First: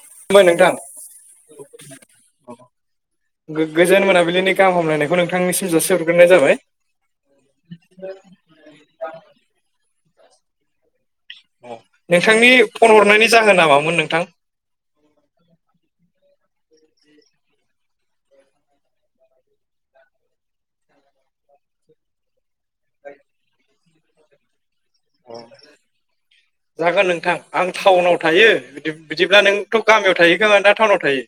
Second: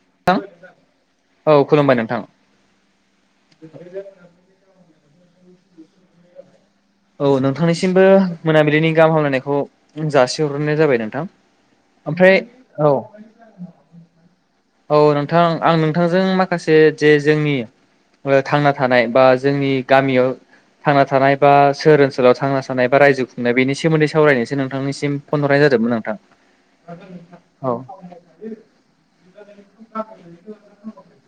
[inaudible] नोंथां औ खुलुमबाय नोंथां गोजोन मोनाबिलिनि गाहाम हामलायनायखौ नोंथां थांनिसिम जसि हरग्रोनाय जाबाय औ नोंथांनिसिमबो मोनाबिलिनि गाहाम हामलायनायखौ जासिहरग्रोनाय जाबाय नोंथां अ ओमफ्राय नोंथांनि औ फन हरनायनि जाहोना मामोन नोंथां औ नोंथां आं नोंथांजों माखासे जे जोंनि ओ थांना थानाय बा जोंनि गामियाव थांना थानाय बा सोहर ओनसोलाव थांना थानाय बा रायजो खुंनाय बेनि सोमोन्दै सावरायनोसो नोंथांनिसिम फन हरनाय जादोंमोन नोंथां जागोन नोंथां औ आं टाउनाव थायो बिदिब्ला नोंथ गामियाव थाहैखा ना टाउनाव थायो।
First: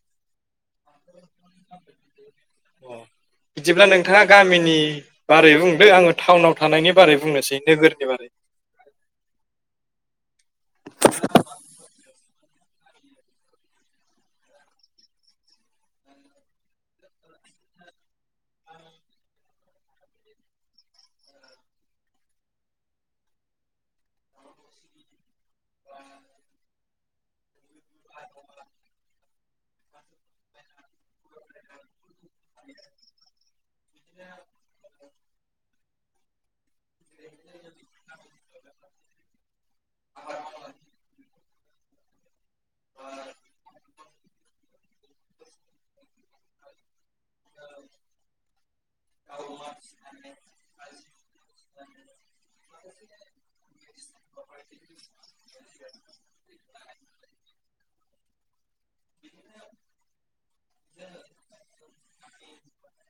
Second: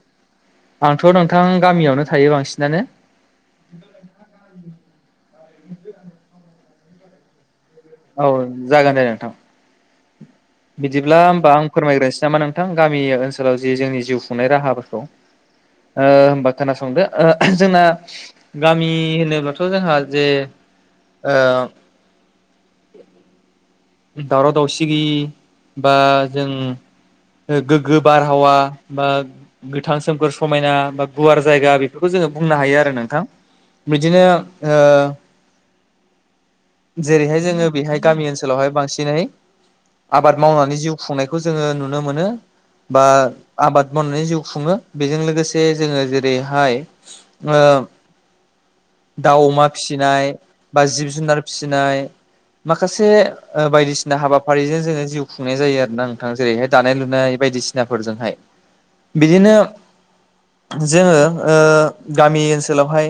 आंथ नोंथां गामियावनो थायो बा अ बिदिब्ला नोंथाङा गामिनि बारै बुंदों आङो टाउनाव थानायनि बारै बुंनोसै नोगोरनि औ बारै जागोन दे नोंथां बिदिब्ला होमबा आं फोरमायग्रोस नामा नोंथां गामि ओनसोलाव जि जोंनि जिउ खुंनाय राहाफोरखौ। ओ होनबा खोनासंदो ओ जोंना गामि होनोबथ जोंहा जे। ओ [inaudible] दावराव दावसि गैयि बा जों गोगो बारहावा बा गोथां सोमखोर समायना बा गुवार जायगा बेफोरखौ जोङो बुंनो हायो आरो नों थां बिदिनो जेरैहाय जोङो बेहाय गामि ओनसोलावहाय बांसिनै आबाद मावनानै जिउ खुंनायखौ जोङो नुनो मोनो बा आबाद मावनानै जिउ खुङो बेजों लोगोसे जोङो जेरैहाय ओ। [inaudible] दाउ अमा फिसिनाय बा जिब जुनार फिसिनाय माखासे ओ बायदिसिना हाबाफारिजों जोङो जिउ खुंनाय जायो आरो ना नोंथां जेरैहाय दानाय लुनाय बायदिसिनाफोरजोंहाय। बिदिनो जोङो ओ गामि ओनसोलावहाय।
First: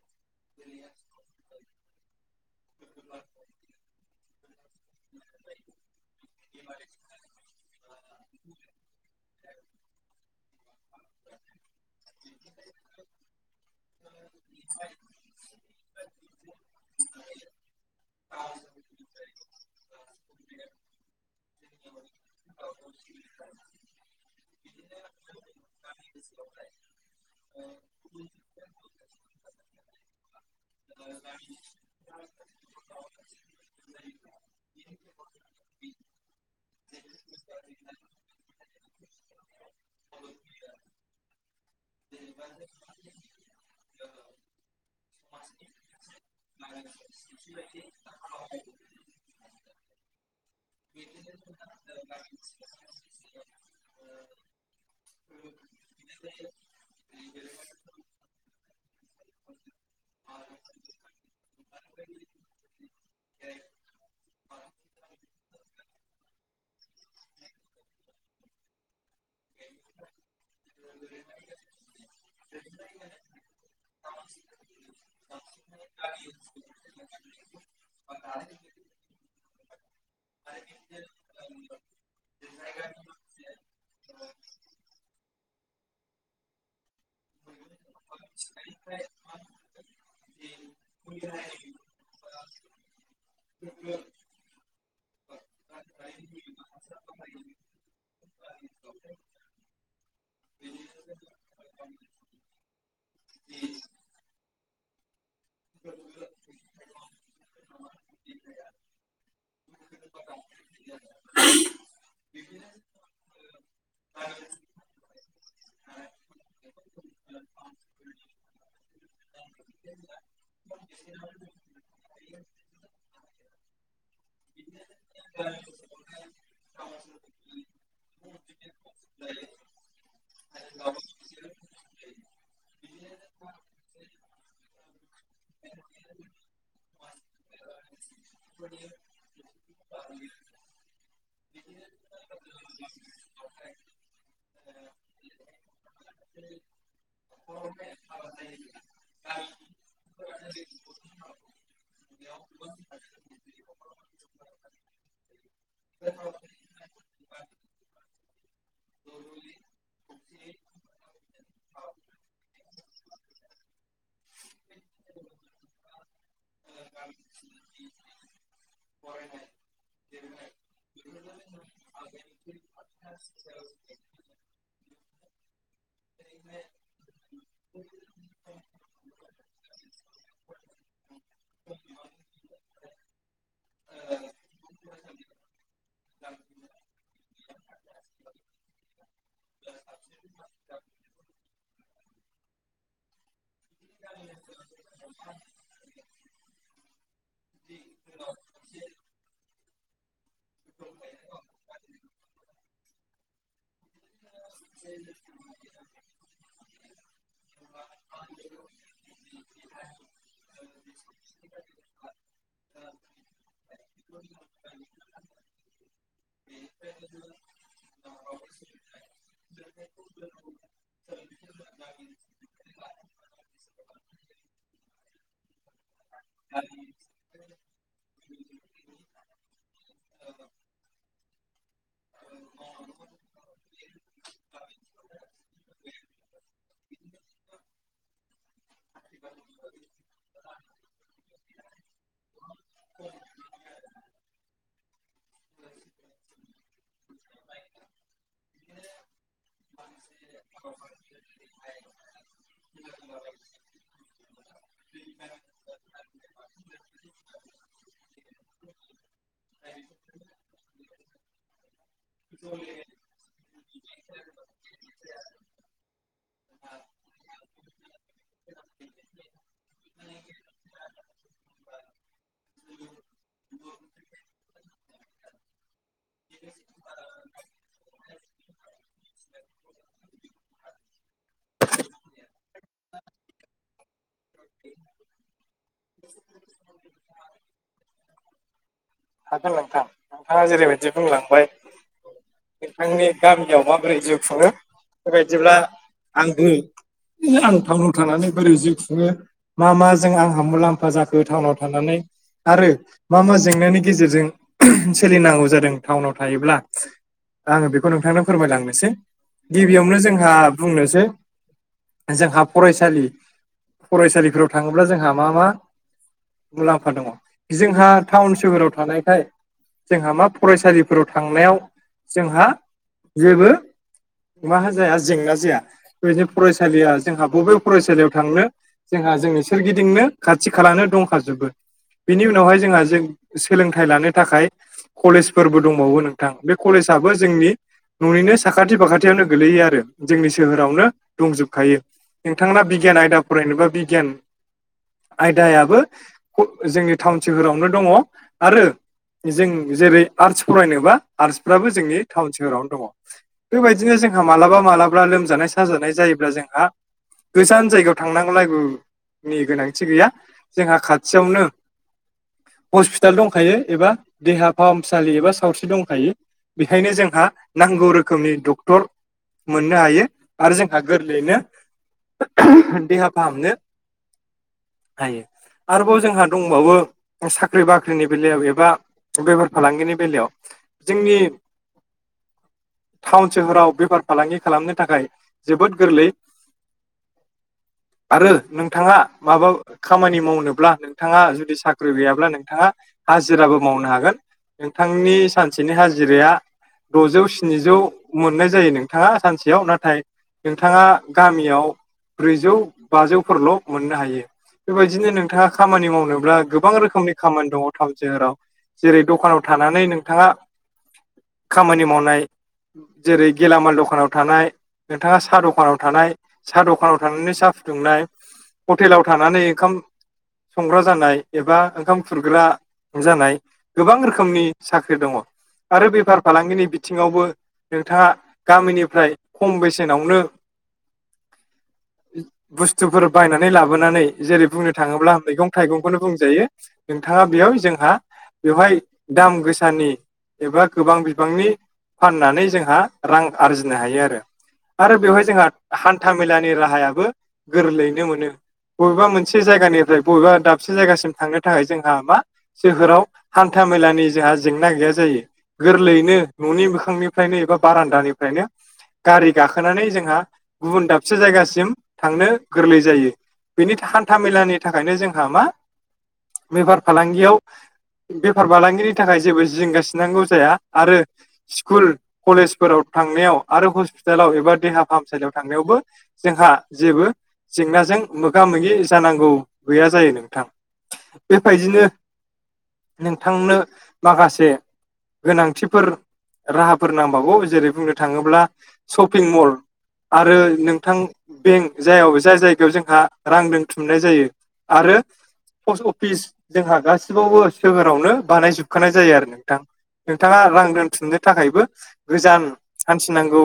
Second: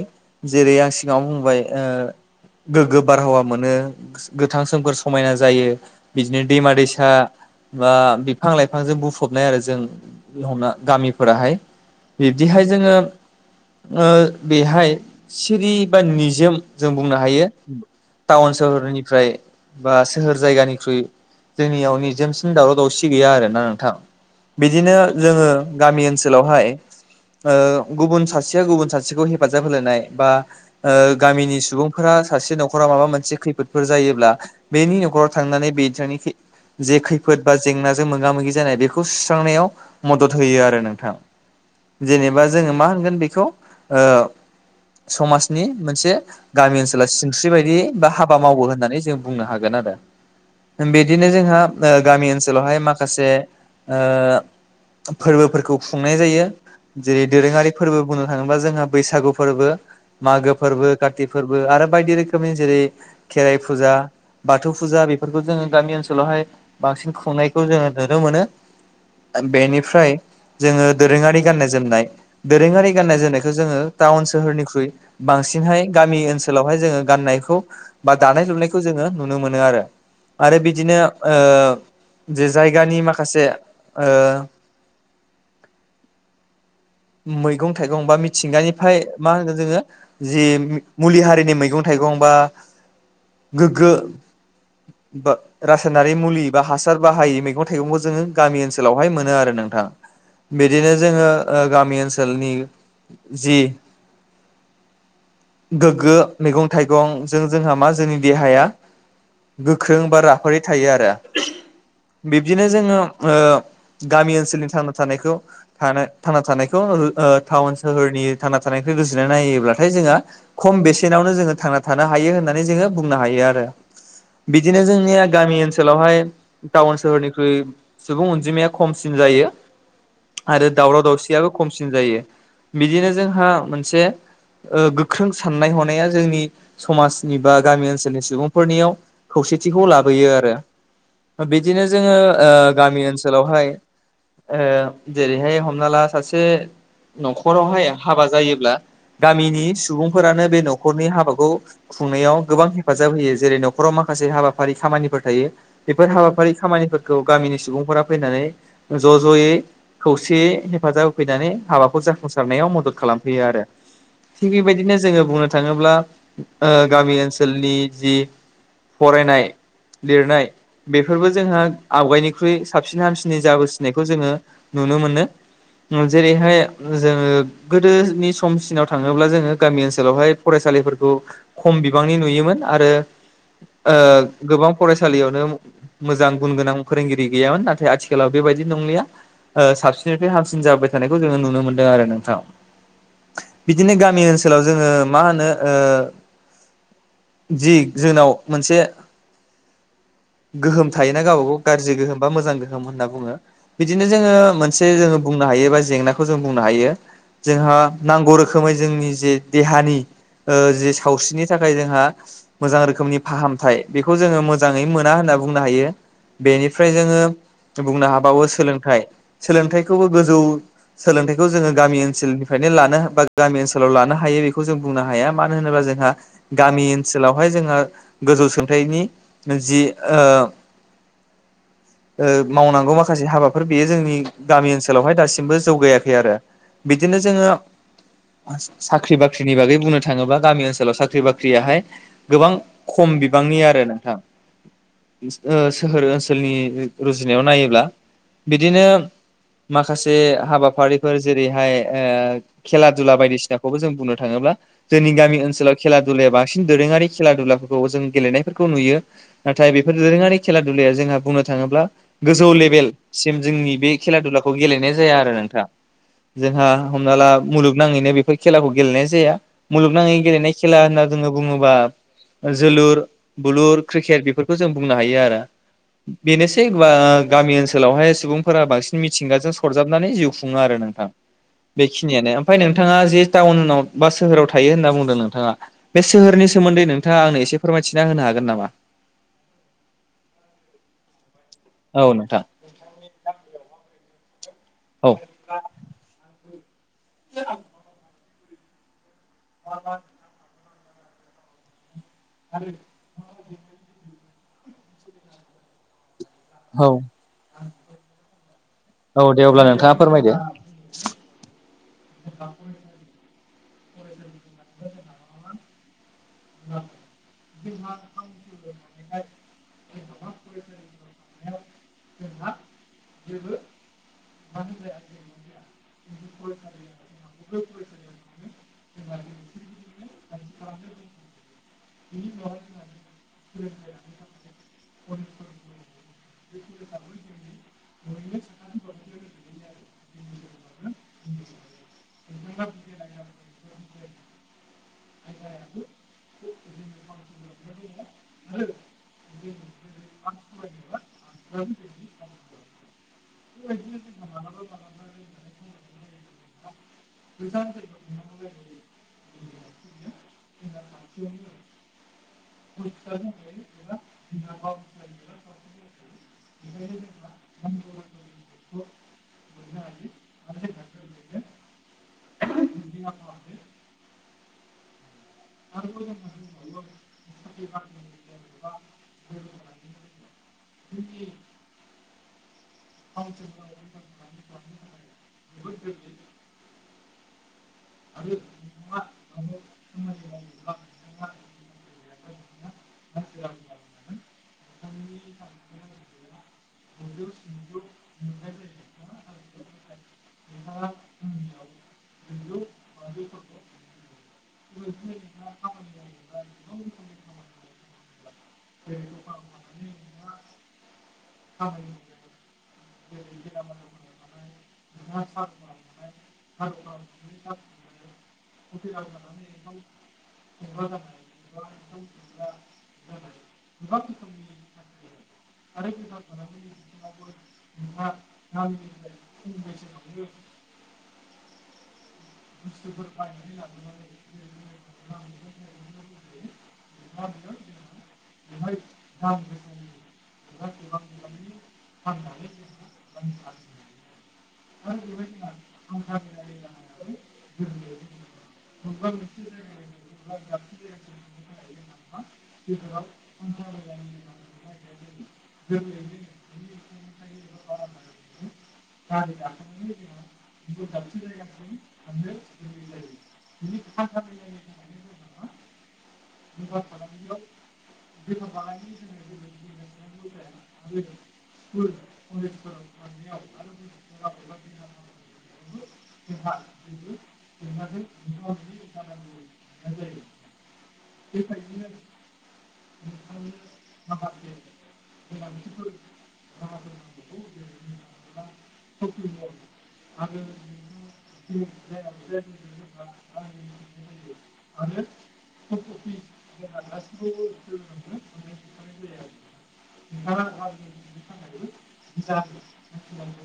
जेरै आं सिगाङाव बुंबाय ओ गोगो बारहावा मोनो गोथां सोमखोर स। मायना जायो बिदिनो दैमा दैसा बा बिफां लाइफांजों बुफबनाय आरो जों गामिफोराहाय बिब्दिहाय जोङो ओ बेहाय सिरि बा निजोम जों बुंनो हायो टाउन सोहोरनिफ्राय बा सोहोर जायगानिख्रुइ जोंनियाव निजोमसिन दावराव दावसि गैया आरोना नोंथां बिदिनो जोङो गामि ओनसोलावहाय ओ गुबुन सासेया गुबुन सासेखौ हेफाजाब होलायनाय बा ओ गामिनि सुबुंफोरा सासे न'खराव माबा मोनसे खैफोदफोर जायोब्ला बेनि न'खराव थांनानै बेथांनि ख जे खैफोद बा जेंनाजों मोगा मोगि जानाय बेखौ सुस्रांनायाव मदद होयो आरो नोंथां जेनेबा जोङो मा होनगोन बेखौ ओ नि मोनसे गामि ओनसोला सिनस्रि बायदि बा हाबा मावो होननानै जों बुंनो हागोन आरो बेदिनो जोंहा ओ गामि ओनसोलावहाय माखासे ओ फोरबफोरखौ खुंनाय जायो जेरै दोरोङारि फोरबो बुंनो थाङोबा जोंहा बैसागु फोर्बो मागो फोर्बो काति फोर्बो आरो बायदि रोखोमनि जेरै खेराइ फुजा बाथौ फुजा बेफोरखौ जोङो गामि ओनसोलावहाय बांसिन खुंनायखौ जोङो नुनो मोनो बेनिफ्राय जोङो दोरोङारि गाननाय जोमनाय दोरोङारि गाननाय जोमनायखौ जोङो टाउन सोहोरनिख्रुइ बां सिनहाय गामि ओनसोलावहाय जोङो गाननायखौ बा दानाय लुनायखौ जोङो नुनो मोनो आरो आरो बिदिनो ओ जे जायगानि माखसे ओ मैगं थाइगं बा मिथिंगानिफाय मा होनो जोङो जि मुलि हारिनि मैगं थाइगं गं बा गोग्गो बा रासायनारि मुलि बा हासार बाहायै मैगं थाइगंखौ जोङो गामि ओनसोलावहाय मोनो आरो नोंथां बिदिनो जोङो ओ गामि ओनसोलनि जि गोग्गो मैगं थाइगंजों जोंहा मा जोंनि देहाया गोख्रों बा राफोदै थायो आरो बिब्दिनो जोङो ओ गामि ओनसोलनि थांना थानायखौ थानो थांना थानायखौ ओ टाउन सोहोरनि थांना थानायखौ रुजुनाय नायोब्लाथाय जोंङो खम बेसेनावनो जोङो थांना थानो हायो होननानै जोङो बुंनो हायो आरो बिदिनो जोंनिया गामि ओनसोलावहाय टाउन सोहोरनिख्रुइ सुबुं अनजिमाया खमसिन जायो आरो दावराव दावसि याबो खमसिन जायो बिदिनो जोंहा मोनसे ओ गोख्रों साननाय हनाया जोंनि समाजनि बा गामि ओनसोलनि सुबुंफोरनियाव खौसेथिखौ लाबोयो आरो बिदिनो जोङो ओ गामि ओनसोलावहाय ओ जेरैहाय हमना ला सासे नखरावहाय हाबा जायोब्ला गामिनि सुबुं फोरानो बे नखरनि हाबाखौ खुंनायाव गोबां हेफाजाब होयो जेरै नखराव माखासे हाबाफारि खामानि फोर थायो बेफोर हाबाफारि खामानिफोरखौ गामिनि सुबुंफोरा फैनानै ज जयै खौसे फाजाब होफैनानै हाबाखौ जाफुंसारनायाव मदद खालामफैयो आरो थि बेबायदिनो जोङो बुंनो थाङोब्ला ओ गामि ओनसोलनि जि फरायनाय लिरनाय बेफोरबो जोंहा आवगायनिख्रुइ साबसिन हामसिनै जाबोसिनायखौ जोङो नु नुनो मोनो जेरैहाय जोङो गोदोनि समसिनाव थाङोब्ला जोङो गामि ओनसोलावहाय फरायसालिफोरखौ खम बिबांनि नुयोमोन आरो ओ गोबां फरायसालियावनो मोजां गुन गोनां फोरोंगिरि गैयामोन नाथाय आथिखालाव बेबाय बायदि नंलिया ओ साबसिननिफ्राय हामसिन जाबोबाय थानायखौ जोङो नुनों मोन्दों आरो नोंथां बिदिनो गामि ओनसो सोलाव जोङो मा होनो ओ? जि जोंनाव मोनसे गोहोम थायोना गावबा गाव गाज्रि गोहोम बा मोजां गोहोम होनना बुङो बिदिनो जोङो मोनसे जोङो। एबा जेंनाखौ जों बुंनो हायो जोंहा नांगौ रोखोमै जोंनि जे देहानि ओ जि सावस्रिनि थाखाय जोंहा मोजां रोखोमनि फाहामथाय बेखौ जोङो मोजाङै मोना होनना बुंनो हायो बेनिफ्राय जोङो बुंनो हाबावो सोलोंथाइ सोलोंथाय। खौ गोजौ सोलोंथाइखौ जोङो गामि ओनसोलनिफ्रायनो लानो बा गामि ओनसोलाव लानो हायो बेखौ जों बुं नो हाया मानो होनोबा जोंहा गामि ओनसोलावहाय जोंहा गोजौ सोलोंथाइनि जि ओ ओ मावनांगौ माखासे हाबाफोर बेयो जोंनि गामि ओनसोलावहाय दासिमबो जौगायाखै आरो बिदिनो जोङो। साख्रि बाख्रिनि बागै बुंनो थाङोब्ला गामि ओनसोलाव साख्रि बाख्रियाहाय गोबां खम बिबांनि आरो। नोंथां। सोहोर ओनसोलनि रुजुनायाव नायोब्ला बिदिनो। माखासे हाबाफारिफोर जेरैहाय खेला दुला बायदिसिनाखौबो जों बुंनो थाङोब्ला जोंनि गामि ओनसोलाव खेला दुलाया बांसिन दोरोङारि खेला दुलाफोरखौ जों गेलेनायफोरखौ नुयो। नाथाय बेफोर दोरोङारि खेला दुलाया जोंहा बुंनो थाङोब्ला गोजौ लेभेलसिम। जोंनि बे खेला दुलाखौ गेलेनाय जाया आरो नोंथाङा। जोंहा हमना ला मुलुगनाङैनो बेफोर खेलाखौ गेलेनाय जाया मुलुगनाङै गेलेनाय खेला होननानै जोङो बुङोबा जोलुर बुलुर क्रिकेट बेफोरखौ जों बुंनो हायो आरो। बेनोसै बा गामि ओनसोलावहाय सुबुं। मिथिंगाजों सरजाबनानै जिउ खुङो आरो नोंथां। बेखिनियानो ओमफ्राय नोंथाङा जे टाउनाव। बा सोहोराव थायो होनना बुंदों नोंथाङा बे सोहोरनि सोमोन्दै नोंथाङा आंनो एसे फोरमायथिना होनो हागोन नामा। हागोन नोंथां नोंथाङा जेरैबायदि। बुंलांबाय औ नोंथां नोंथांनि गामियाव माबोरै जिउ खुङो। औ बेबायदिब्ला आंबो आं टाउनाव थानानै बोरै जिउ खुङो। मा मा जों आंहा मुलाम्फा जाखो टाउनाव थानानै आरो मा मा जेंनानि गेजेरजों सोलिनांगौ जादों टाउनाव। थायोब्ला औ आङो बेखौ नोंथांनो फोरमायलांनो। औ दे अब्ला नोंथाङा गिबियावनो जोंहा फोरमायदो। बुंनोसै जोंहा फरायसालि फरायसालिफोराव थाङोब्ला जोंहा मा मा। मुलाम्फा दङ जोंहा टाउन सोहोराव थानायखाय। जोंहा मा फरायसालिफोराव थांनायाव जोंहा जेबो मा जाया जेंना जाया बेबायदिनो फरायसालिया जोंहा बबे फरायसालियाव थांनो। जोंहा जोंनि सोरगिदिंनो खाथि खालानो दंखाजोबो। बेनि उनावहाय जोंहा जों सोलोंथाइ लानो थाखाय। कलेजफोरबो दंबावो नोंथां बे कलेजआबो जोंनि न'निनो साखाथि फाखाथियावनो गोगलैयो आरो। जोंनि सोहोरावनो दंजोबखायो नोंथां बिगियान आयदा। फरायनोबा बिगियान आयदायाबो। जोंनि टाउन सोहोरावनो दङ आरो जों जेरै आर्टस फरायनोबा। आर्टसफ्राबो जोंनि टाउन सोरावनो दङ बेबायदिनो जोंहा मालाबा मालाबा लोमजानाय साजानाय जायोब्ला जोंहा [inaudible] थांनांगौ लागुनि गोनांथि गैया जोंहा खाथियावनो। हस्पिटाल दंखायो एबा देहा फाहामसालि एबा सावस्रि दंखायो। बेखायनो जोंहा नांगौ रोखोमनि डक्टर। मोननो हायो आरो जोंहा गोरलैयैनो। देहा फाहामनो हायो। आरोबाव जोंहा दंबावो साख्रि बाख्रिनि बेलायाव एबा बेफार फालांगिनि बेलायाव। जोंनि। टाउन सोहोराव बेफार फालांगि खालामनो थाखाय जोबोद गोरलै। [inaudible] आरो नोंथाङा माबा खामानि मावनोब्ला नोंथाङा जुदि साख्रि गैयाब्ला नोंथाङा हाजिराबो मावनो हागोन नोंथांनि सानसेनि हाजिराया द'जौ स्निजौ मोननाय जायो नोंथाङा सानसेयाव नाथाय नोंथाङा गामियाव ब्रैजौ बाजौफोरल' मोननो हायो। बेबायदिनो नोंथाङा खामानि मावनोब्ला गोबां रोखोमनि खामानि दङ टाउन सोहोराव जेरै दखानाव थानानै नोंथाङा। खामानि मावनाय जेरै गेलामाल दखानाव थानाय नोंथाङा साहा दखानाव थानाय साहा दखानाव सा फदुंनाय हटेलाव थानानै ओंखाम संग्रा जानाय एबा ओंखाम खुरग्रा जानाय गोबां रोखोमनि साख्रि दङ आरो बेफार फालांगिनि बिथिङावबो नोंथाङा [unintelligible] गामिनिफ्राय खम बेसेनावनो [inaudible] बुस्थुफोर बायनानै लाबोनानै जेरै बुंनो थाङोब्ला मैगं थाइगंखौनो बुंजायो नोंथाङा बेयाव जोंहा बेवहाय दाम गोसानि एबा गोबां बिबांनि फाननानै जोंहा रां आरजिनो हायो आरो आरो बेवहाय जोंहा हान्था मेलानि राहायाबो गोरलैयैनो मोनो बबेबा मोनसे जायगानिफ्राय बबेबा दाबसे जायगासिम थांनो थाखाय जोंहा मा सोहोराव हान्था मेलानि जोंहा जेंना गैया जायो गोरलैयैनो न'नि मोखांनिफ्रायनो एबा बारान्दानिफ्रायनो गारि गाखोनानै जोंहा गुबुन दाबसे जायगासिम थांनो गोरलै जायो बेनि हान्था मेलानि थाखायनो जोंहा मा बेफार फालांगियाव बेफार फालांगिनि थाखाय जेबो जिंगासिनांगौ जाया आरो स्कुल कलेजफोराव थांनायाव आरो हस्पिटालाव एबा देहा फाहामसालियाव थांनायावबो जोंहा जेबो जेंनाजों मोगा मोगि जानांगौ गैया जायो नोंथां बेबायदिनो [unintelligible] नोंथांनो माखासे गोनांथिफोर राहाफोर नांबावगौ जेरै बुंनो थाङोब्ला शपिं मल आरो नोंथां बेंक जाय जाय जायगायाव जोंहा रां दोनथुमनाय जायो आरो पस्ट अफिस जोंहा गासिबावबो सोहोरावनो बानायजोबखानाय जायो आरो नोंथां नोंथाङा रां दोनथुमनो थाखायबो गोजान हान्थिनांगौ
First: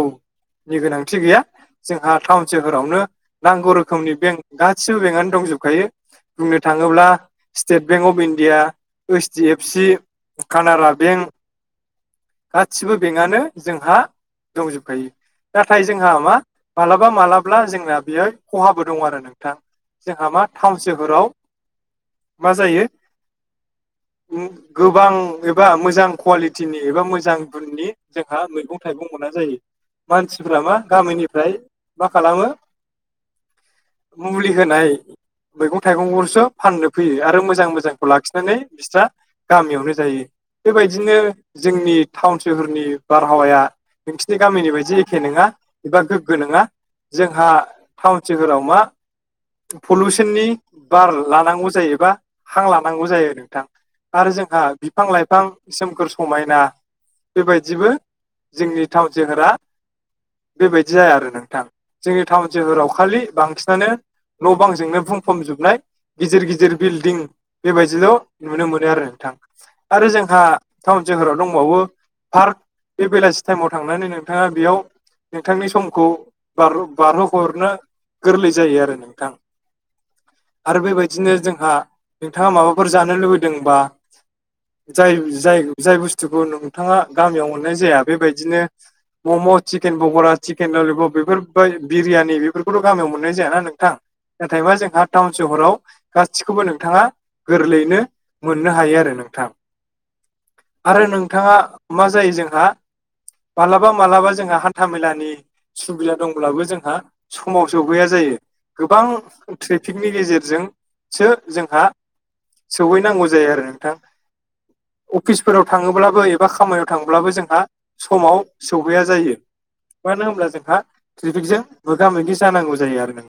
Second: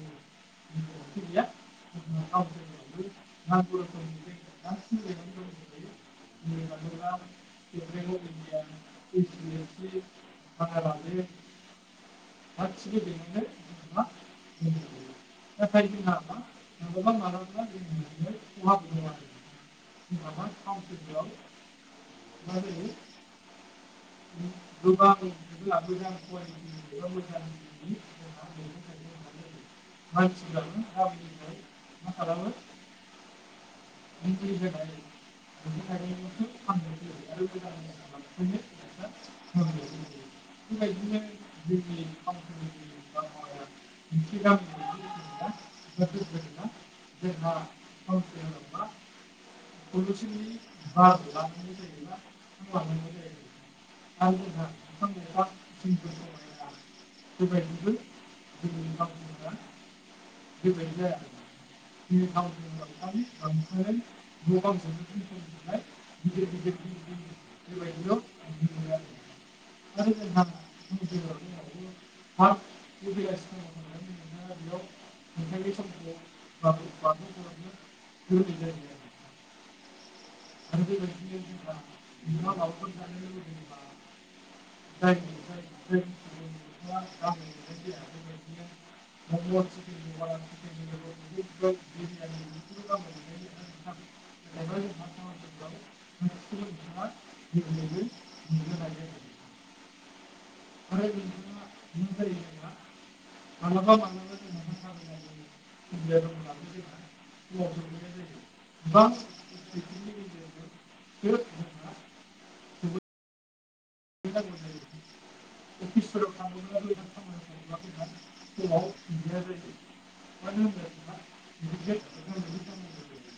नि गोनांथि गैया जोंहा टाउन सोहोरावनो नांगौ रोखोमनि बेंक गासिबो बेंकआनो दंजोबखायो बुंनो थाङोब्ला स्टेट बेंक अफ इण्डिया [unintelligible] ओइस D F C Canara bank [unintelligible] गासिबो बेंकआनो जोंहा दंजोबखायो नाथाय जोंहा मा मालाबा मालाबा माब्ला जोंना बेहाय खहाबो दं आरो नोंथां जोंहा मा टाउन सोहोराव [unintelligible] थारै उम गोबां एबा मोजां कुवालिटिनि एबा मोजां गुननि जोंहा मैगं थाइगं मोना जायो मानसिफ्रा मा गामिनिफ्राय मा [unintelligible] मुलिहोनाय मैगं थाइगंखौसो फाननो फैयो आरो मोजां मोजांखौ लाखिनानै बिस्रा गामियावनो जायो बेबायदिनो जोंनि टाउन सोहोरनि बारहावाया नोंसिनि गामिनि बायदि एखे नङा एबा गोग्गो नङा जोंहा टाउन सहोराव मा पलिउसननि बार लानांगौ जायोबा हां लानांगौ जायो नोंथां आरो जोंहा बिफां लाइफां सोमखोर समायना बेबायदिबो [unintelligible] जोंनि टाउन सोहोरा बेबायदि जाया आरो नोंथां जोंनि टाउन सोहोराव खालि बांसिनानो न' बांजोंनो बुंफबजोबनाय गिदिर गिदिर बिल्डिं बेबायदिल' नुनो मोनो आरो नोंथां आरो जोंहा टाउन सोहोराव दंबावो पार्क बे बेलासि टाइमाव थांनानै नोंथाङा बेयाव नोंथांनि समखौ बार बारहोहरनो गोरलै जायो आरो नोंथां आरो बेबायदिनो जोंहा नोंथांङा माबाफोर जानो लुबैदोंबा जाय जाय जाय बुस्थुखौ नोंथाङा गामियाव मोननाय जाया बेबायदिनो मम', चिकेन पक'रा, चिकेन ललिपब बेफोर ओमफ्राय बिरियानि बेफोरखौथ' गामियाव मोननाय जायाना नोंथां नाथायबा जोंहा टाउन सहराव गासिखौबो नोंथाङा गोरलैयैनो मोननो हायो आरो नोंथां आरो नोंथांङा मा जायो जोंहा मालाबा मालाबा जोंहा हान्था - मेलानि सुबिदा दंङ अब्लाबो जोंहा समावसो सौहैया जायो गोबां ट्रि पिकनि गेजेरजोंसो जोंहा सहैनांगौ जायो आरो [unintelligible] अफिसफोराव थांङोब्लाबो एबा खामानियाव थांङोब्लाबो जोंहा समाव सहैया जायो मानो होनोमब्ला जोंहा ट्रेफिकजों मोगा - मोगि जानांगौ जायो आरो नोंथां